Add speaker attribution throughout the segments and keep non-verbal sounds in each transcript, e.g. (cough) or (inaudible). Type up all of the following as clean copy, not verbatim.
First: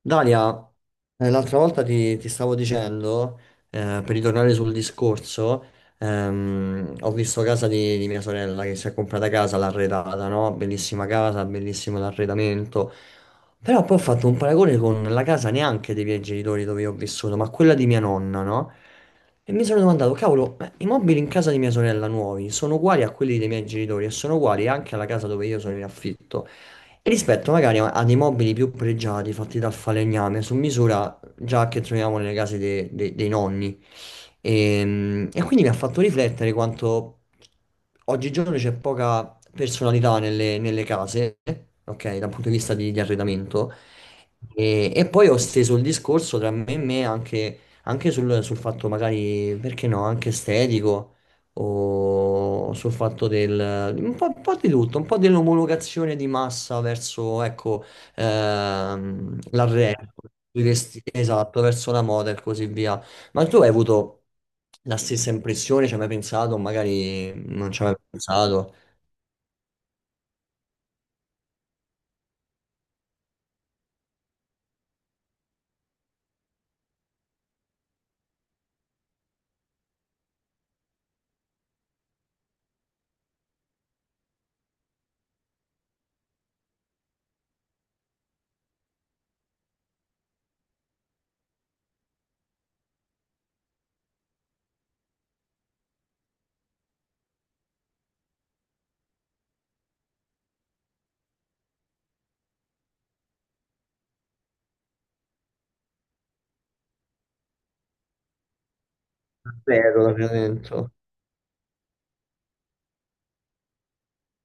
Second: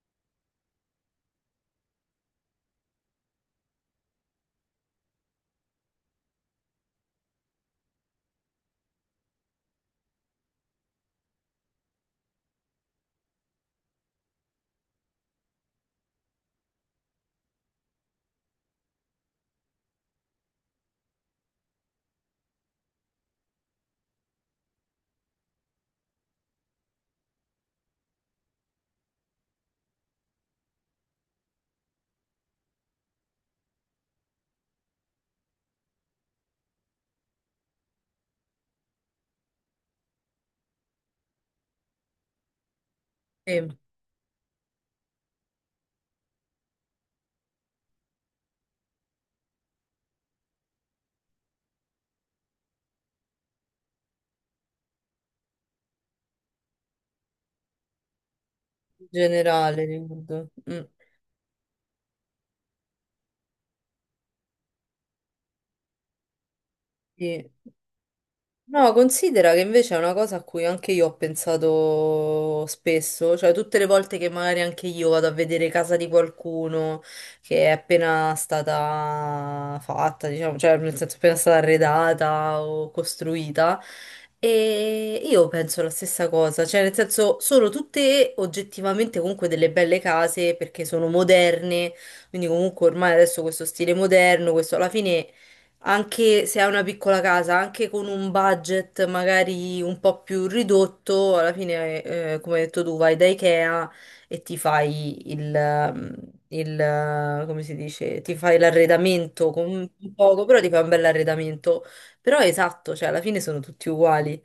Speaker 1: Dalia, l'altra volta ti stavo dicendo, per ritornare sul discorso, ho visto casa di mia sorella che si è comprata casa, l'ha arredata, no? Bellissima casa, bellissimo l'arredamento. Però poi ho fatto un paragone con la casa neanche dei miei genitori dove io ho vissuto, ma quella di mia nonna, no? E mi sono domandato, cavolo, ma i mobili in casa di mia sorella nuovi sono uguali a quelli dei miei genitori e sono uguali anche alla casa dove io sono in affitto. Rispetto magari a dei mobili più pregiati fatti dal falegname su misura già che troviamo nelle case dei nonni. E quindi mi ha fatto riflettere quanto oggigiorno c'è poca personalità nelle case, ok, dal punto di vista di
Speaker 2: Sì,
Speaker 1: arredamento.
Speaker 2: in
Speaker 1: E poi ho steso il discorso tra me e me anche, anche sul fatto magari, perché no, anche estetico. O sul fatto del un po' di tutto, un po' dell'omologazione di massa verso, ecco,
Speaker 2: generale,
Speaker 1: l'arredo,
Speaker 2: riguardo.
Speaker 1: i vestiti, esatto, verso la moda e così via. Ma tu hai avuto la stessa impressione? Ci hai mai pensato? Magari
Speaker 2: Sì.
Speaker 1: non ci hai mai pensato.
Speaker 2: No, considera che invece è una cosa a cui anche io ho pensato spesso, cioè tutte le volte che magari anche io vado a vedere casa di qualcuno che è appena stata fatta, diciamo, cioè nel senso appena stata arredata o costruita, e io penso la stessa cosa, cioè nel senso sono tutte oggettivamente comunque delle belle case perché sono moderne, quindi comunque ormai adesso questo stile moderno, questo alla fine anche se hai una piccola casa, anche con un budget magari un po' più ridotto, alla fine, come hai detto tu, vai da Ikea e ti fai il, il, come si dice, ti fai l'arredamento con
Speaker 1: Vero,
Speaker 2: un
Speaker 1: davvero
Speaker 2: poco, però ti fai un
Speaker 1: dentro.
Speaker 2: bel arredamento. Però è esatto, cioè alla fine sono tutti uguali.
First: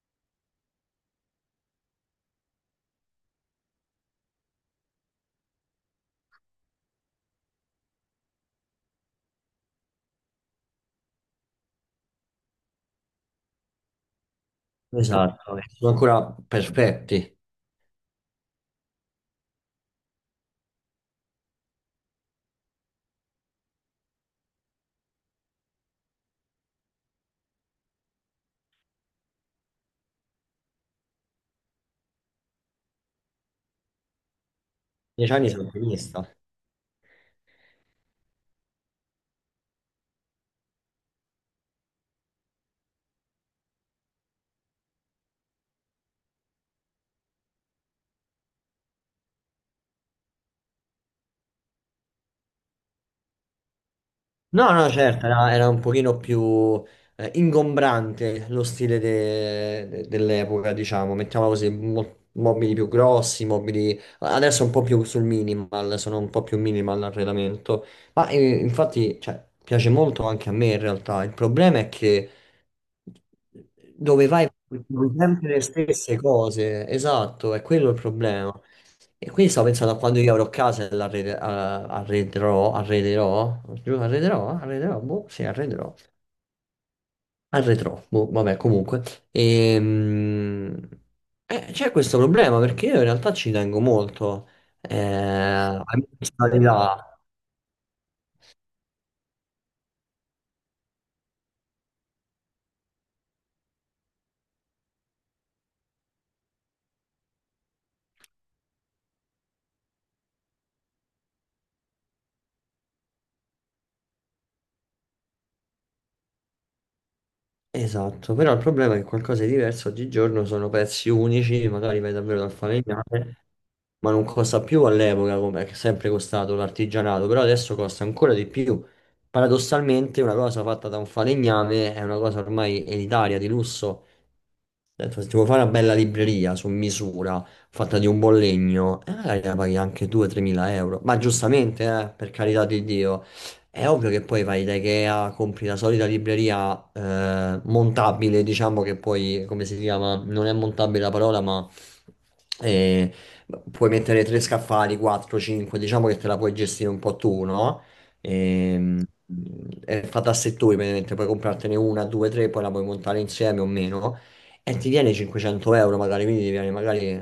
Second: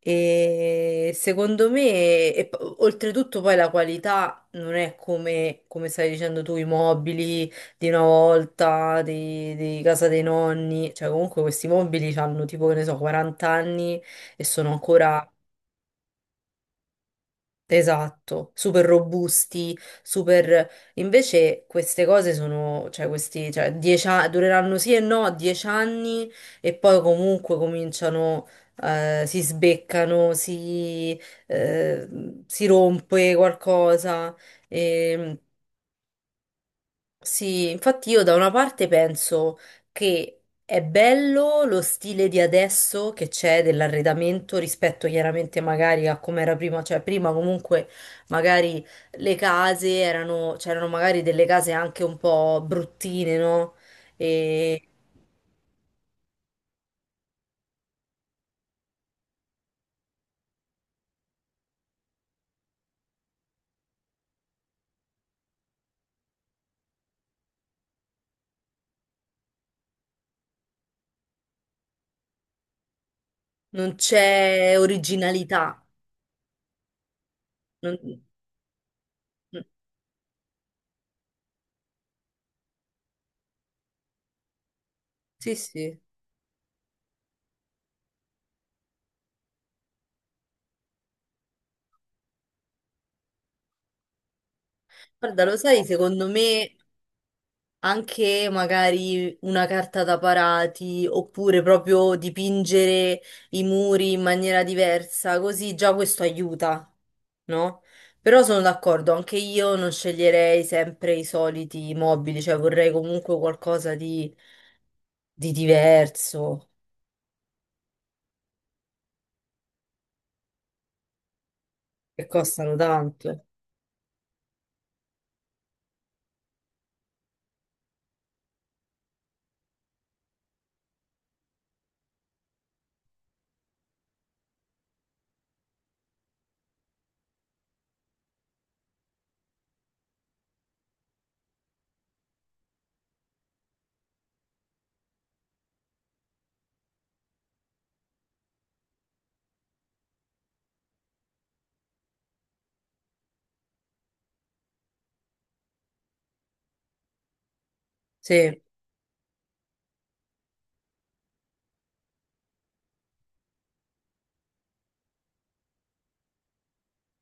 Speaker 2: E secondo me, oltretutto poi la qualità non è come, come stavi dicendo tu, i mobili di una volta, di casa dei nonni, cioè comunque questi mobili hanno tipo, che ne so, 40 anni e sono ancora,
Speaker 1: Esatto, Sono ancora perfetti.
Speaker 2: esatto, super robusti, super... Invece queste cose sono, cioè questi, dureranno sì e no 10 anni e poi comunque cominciano... si sbeccano, eh, si rompe qualcosa.
Speaker 1: Dieci
Speaker 2: E
Speaker 1: anni sono ottimista.
Speaker 2: sì, infatti io da una parte penso che è bello lo stile di adesso che c'è dell'arredamento rispetto chiaramente magari a come era prima, cioè prima comunque magari le case erano, c'erano magari delle case anche un po' bruttine, no?
Speaker 1: No,
Speaker 2: E
Speaker 1: no, certo, era un pochino più ingombrante lo stile dell'epoca, diciamo, mettiamola così, mobili più grossi, mobili. Adesso un po' più sul minimal, sono un po' più minimal l'arredamento, ma infatti, cioè, piace molto anche a me in realtà, il problema è che
Speaker 2: non
Speaker 1: dove vai
Speaker 2: c'è
Speaker 1: trovi sempre le
Speaker 2: originalità.
Speaker 1: stesse cose, esatto, è quello il
Speaker 2: non-
Speaker 1: problema. E quindi
Speaker 2: mm,
Speaker 1: stavo pensando a quando io avrò casa e arrederò, giù, arrederò, boh, sì,
Speaker 2: Sì,
Speaker 1: arrederò,
Speaker 2: sì.
Speaker 1: arredrò, boh, vabbè, comunque. Ehm, C'è questo problema perché io in realtà ci tengo molto
Speaker 2: Guarda, lo sai,
Speaker 1: a mia
Speaker 2: secondo me
Speaker 1: personalità.
Speaker 2: anche magari una carta da parati oppure proprio dipingere i muri in maniera diversa, così già questo aiuta, no? Però sono d'accordo, anche io non sceglierei sempre i soliti mobili, cioè vorrei comunque qualcosa di diverso,
Speaker 1: Esatto, però il problema è che qualcosa di diverso oggigiorno sono pezzi unici, magari vai
Speaker 2: che
Speaker 1: davvero dal
Speaker 2: costano
Speaker 1: falegname,
Speaker 2: tanto.
Speaker 1: ma non costa più all'epoca come è sempre costato l'artigianato, però adesso costa ancora di più. Paradossalmente una cosa fatta da un falegname è una cosa ormai elitaria, di lusso. Detto, se ti vuoi fare una bella libreria su misura, fatta di un buon legno, magari la paghi anche 2-3 mila euro, ma giustamente, per carità di Dio. È ovvio che poi vai da Ikea, compri la solita libreria montabile, diciamo che poi, come si chiama? Non è montabile la parola, ma eh, puoi mettere tre scaffali, 4, 5, diciamo che te la puoi gestire un po' tu, no?
Speaker 2: Sì,
Speaker 1: Ehm, è fatta a settori, praticamente puoi comprartene una, due, tre, poi la puoi montare insieme o meno, e ti viene 500 euro magari, quindi ti viene magari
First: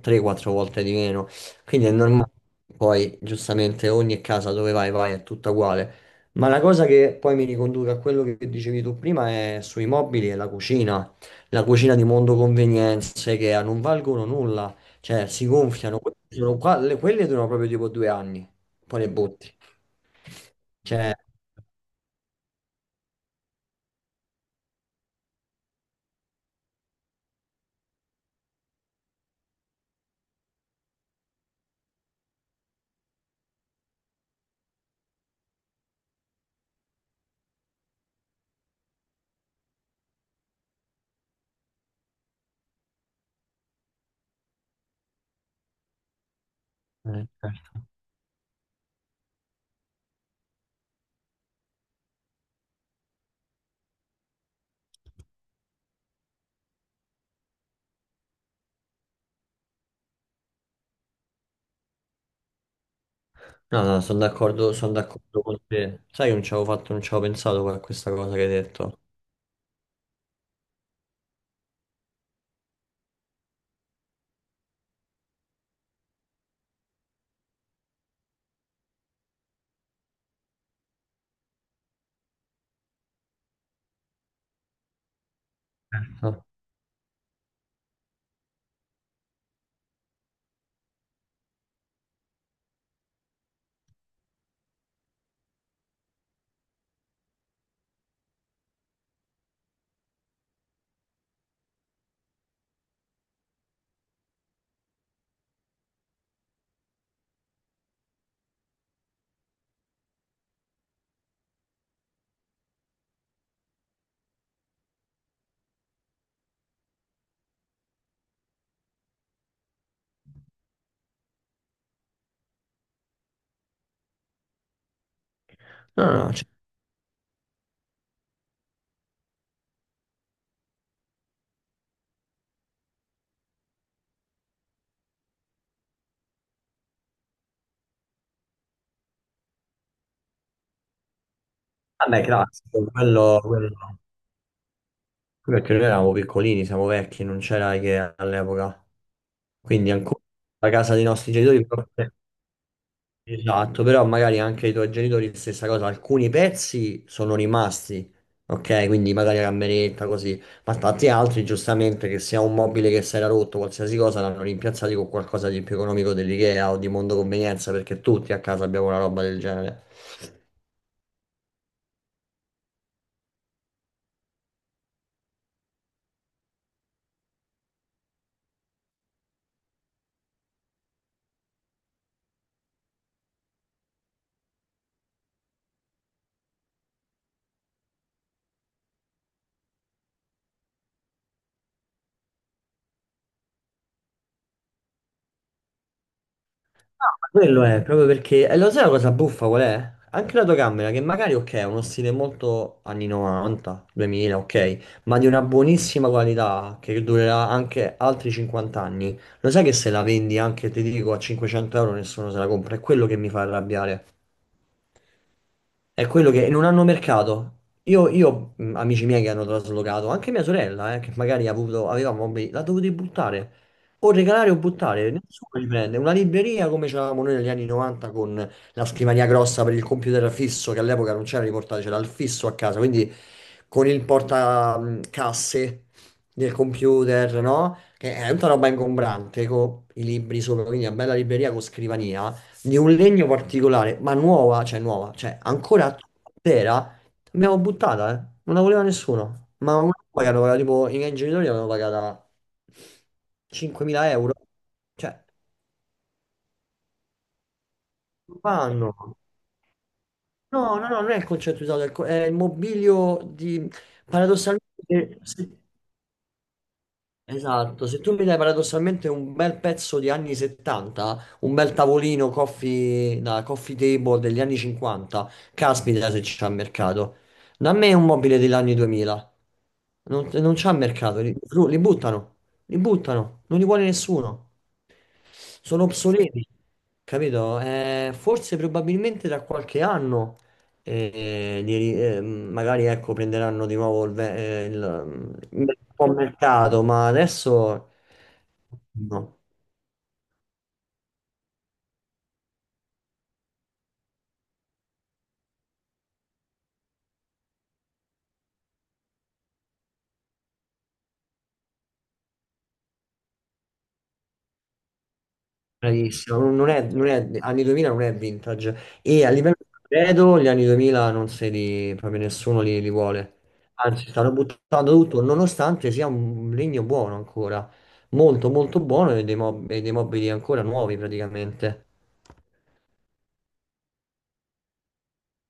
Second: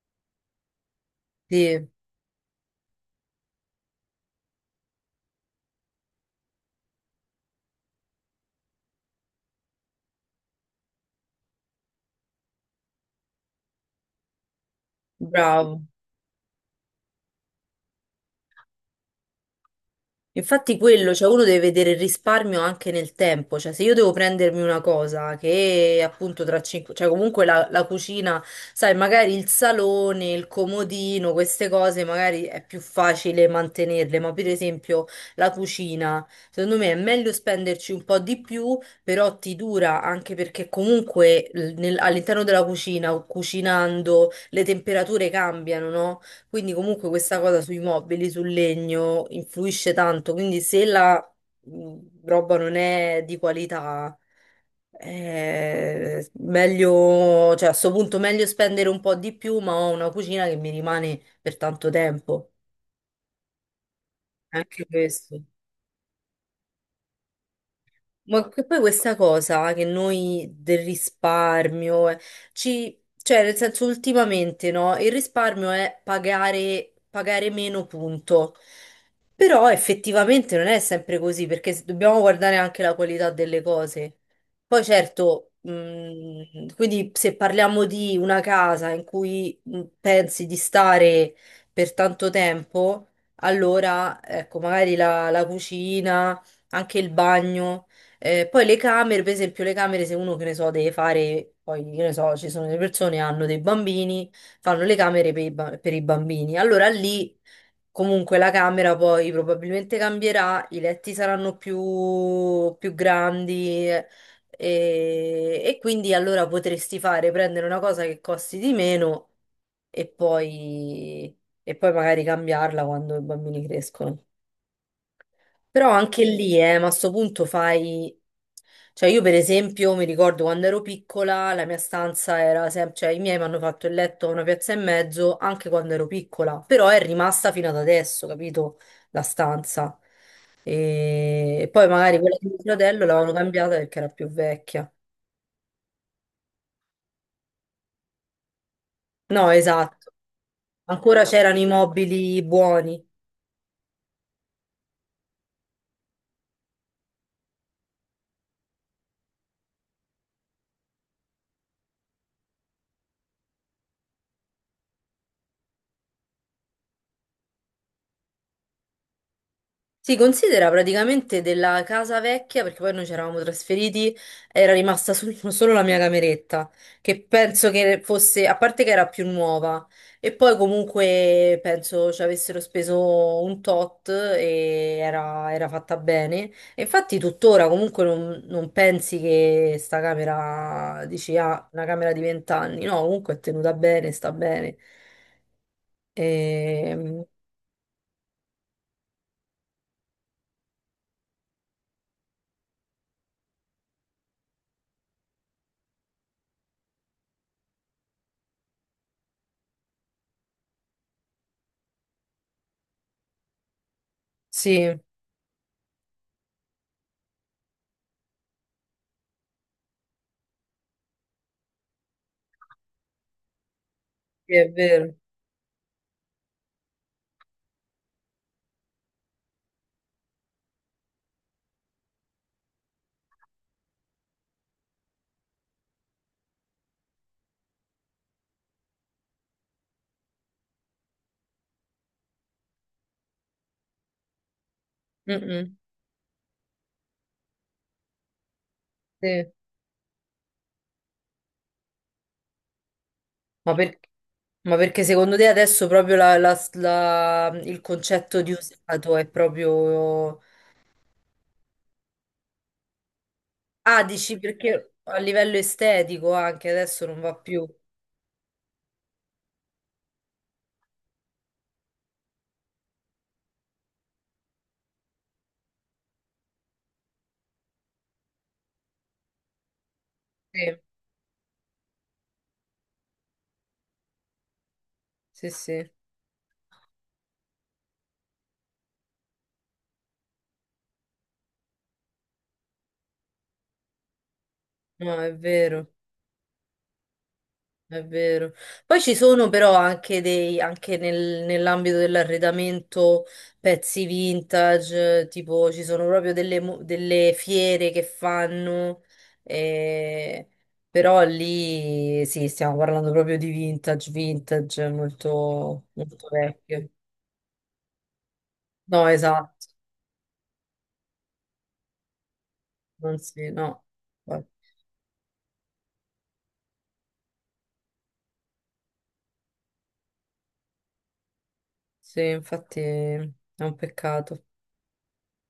Speaker 1: 3-4 volte di meno. Quindi
Speaker 2: sì,
Speaker 1: è normale, poi giustamente ogni casa dove vai vai è tutta uguale. Ma la cosa che poi mi riconduce a quello che dicevi tu prima è sui mobili e la cucina. La cucina di mondo convenienze che non valgono nulla, cioè si
Speaker 2: bravo.
Speaker 1: gonfiano, quelle durano proprio tipo 2 anni, poi le butti.
Speaker 2: Infatti
Speaker 1: Cioè,
Speaker 2: quello, cioè uno deve vedere il risparmio anche nel tempo, cioè se io devo prendermi una cosa che appunto tra cinque, cioè comunque la cucina, sai, magari il salone, il comodino, queste cose magari è più facile mantenerle, ma per esempio la cucina, secondo me è meglio spenderci un po' di più, però ti dura anche perché comunque all'interno della cucina, cucinando, le temperature cambiano, no? Quindi comunque questa cosa sui
Speaker 1: certo.
Speaker 2: mobili, sul legno, influisce tanto. Quindi se la mh, roba non è di qualità, è meglio, cioè a sto punto meglio spendere un po' di più, ma ho una cucina che mi rimane per tanto tempo.
Speaker 1: No, no,
Speaker 2: Anche
Speaker 1: sono
Speaker 2: questo.
Speaker 1: d'accordo con te. Sai, che non ci avevo fatto, non ci avevo pensato a questa cosa che
Speaker 2: Ma
Speaker 1: hai
Speaker 2: che poi
Speaker 1: detto.
Speaker 2: questa cosa che noi del risparmio, cioè nel senso ultimamente no, il risparmio è pagare, pagare meno punto, però effettivamente non è sempre così perché dobbiamo guardare anche la qualità delle cose. Poi certo,
Speaker 1: Certo.
Speaker 2: quindi se parliamo di una casa in cui pensi di stare per tanto tempo, allora ecco magari la cucina, anche il bagno. Poi le camere, per esempio, le camere, se uno che ne so, deve fare, poi che ne so, ci sono delle persone che hanno dei bambini, fanno le camere per per i bambini. Allora lì comunque la camera poi probabilmente cambierà, i letti saranno più grandi e quindi allora potresti fare, prendere una cosa che costi di meno e poi, e poi magari cambiarla quando i bambini crescono. Però
Speaker 1: No,
Speaker 2: anche
Speaker 1: no, cioè,
Speaker 2: lì, ma a sto punto fai... Cioè io per esempio mi ricordo quando ero piccola, la mia stanza era sempre... Cioè i miei mi hanno fatto il letto a una piazza e mezzo anche quando ero piccola, però è rimasta fino ad adesso, capito? La stanza. E poi magari
Speaker 1: vabbè,
Speaker 2: quella di mio
Speaker 1: classico,
Speaker 2: fratello l'avevano cambiata perché
Speaker 1: no.
Speaker 2: era più vecchia.
Speaker 1: Quello perché noi eravamo piccolini, siamo vecchi, non c'era IKEA all'epoca.
Speaker 2: No,
Speaker 1: Quindi
Speaker 2: esatto.
Speaker 1: ancora la casa dei
Speaker 2: Ancora
Speaker 1: nostri
Speaker 2: c'erano
Speaker 1: genitori,
Speaker 2: i mobili buoni.
Speaker 1: esatto, però magari anche i tuoi genitori stessa cosa, alcuni pezzi sono rimasti, ok? Quindi magari la cameretta, così, ma tanti altri giustamente che sia un mobile che si era rotto, qualsiasi cosa, l'hanno rimpiazzati con qualcosa di più economico dell'IKEA o di Mondo Convenienza, perché tutti a casa abbiamo una roba del genere.
Speaker 2: Si considera praticamente della casa vecchia, perché poi noi ci eravamo trasferiti, era rimasta (laughs) solo la mia cameretta, che penso che fosse, a parte che era più nuova, e poi comunque penso ci avessero speso un tot e era, era fatta bene. E infatti tuttora comunque non, non pensi che sta camera, dici, ah, una camera di vent'anni, no, comunque è tenuta bene, sta bene. Ehm,
Speaker 1: Quello è proprio perché, e lo sai la cosa buffa qual è? Anche la tua camera, che magari ok, è uno stile molto anni 90, 2000, ok, ma di una buonissima qualità che durerà anche altri 50 anni. Lo sai che se la vendi anche, ti dico, a 500 euro nessuno se la compra? È quello che mi fa arrabbiare.
Speaker 2: sì,
Speaker 1: È quello che non hanno mercato. Amici miei che hanno traslocato, anche mia sorella, che magari ha avuto, aveva mobili, l'ha dovuta buttare. O regalare
Speaker 2: sì,
Speaker 1: o
Speaker 2: è
Speaker 1: buttare,
Speaker 2: vero.
Speaker 1: nessuno li prende. Una libreria come c'avevamo noi negli anni 90 con la scrivania grossa per il computer fisso, che all'epoca non c'era riportato, c'era il fisso a casa, quindi con il portacasse del computer, no? Che è tutta roba ingombrante, con i libri sopra, quindi una bella libreria con scrivania, di un legno particolare, ma nuova,
Speaker 2: Mm,
Speaker 1: cioè
Speaker 2: mm,
Speaker 1: ancora intera, l'abbiamo buttata, eh. Non la voleva
Speaker 2: sì.
Speaker 1: nessuno, ma una roba che hanno pagato, tipo, i miei genitori l'hanno pagata
Speaker 2: Ma, per-
Speaker 1: 5.000 euro,
Speaker 2: ma perché
Speaker 1: cioè,
Speaker 2: secondo te adesso proprio il
Speaker 1: non
Speaker 2: concetto di
Speaker 1: vanno.
Speaker 2: usato è proprio...
Speaker 1: No, no, no, non è il concetto usato, è il è il mobilio di,
Speaker 2: Ah, dici perché a
Speaker 1: paradossalmente,
Speaker 2: livello estetico anche adesso non va più.
Speaker 1: esatto, se tu mi dai paradossalmente un bel pezzo di anni 70, un bel tavolino coffee, da coffee table degli anni 50, caspita se c'è mercato. Da me un mobile degli anni 2000, non c'è
Speaker 2: Sì,
Speaker 1: mercato, li buttano, li buttano, non li vuole nessuno.
Speaker 2: sì,
Speaker 1: Sono
Speaker 2: sì.
Speaker 1: obsoleti, capito? Forse probabilmente tra qualche anno e magari ecco, prenderanno di nuovo il, ve- eh,
Speaker 2: No,
Speaker 1: il,
Speaker 2: è
Speaker 1: il
Speaker 2: vero.
Speaker 1: buon mercato, ma adesso
Speaker 2: È vero. Poi ci
Speaker 1: no,
Speaker 2: sono però anche dei, nell'ambito dell'arredamento pezzi vintage, tipo ci sono proprio delle, delle fiere che fanno, eh, però lì sì, stiamo parlando proprio di vintage, vintage molto, molto
Speaker 1: bravissimo, non non è,
Speaker 2: vecchio.
Speaker 1: non è- anni 2000 non è vintage
Speaker 2: No,
Speaker 1: e a livello
Speaker 2: esatto,
Speaker 1: credo gli anni 2000 non se li, proprio nessuno li
Speaker 2: non
Speaker 1: vuole,
Speaker 2: si, no.
Speaker 1: anzi stanno buttando tutto nonostante sia un legno buono ancora, molto molto buono e e dei mobili ancora nuovi praticamente.
Speaker 2: Sì, infatti è un peccato.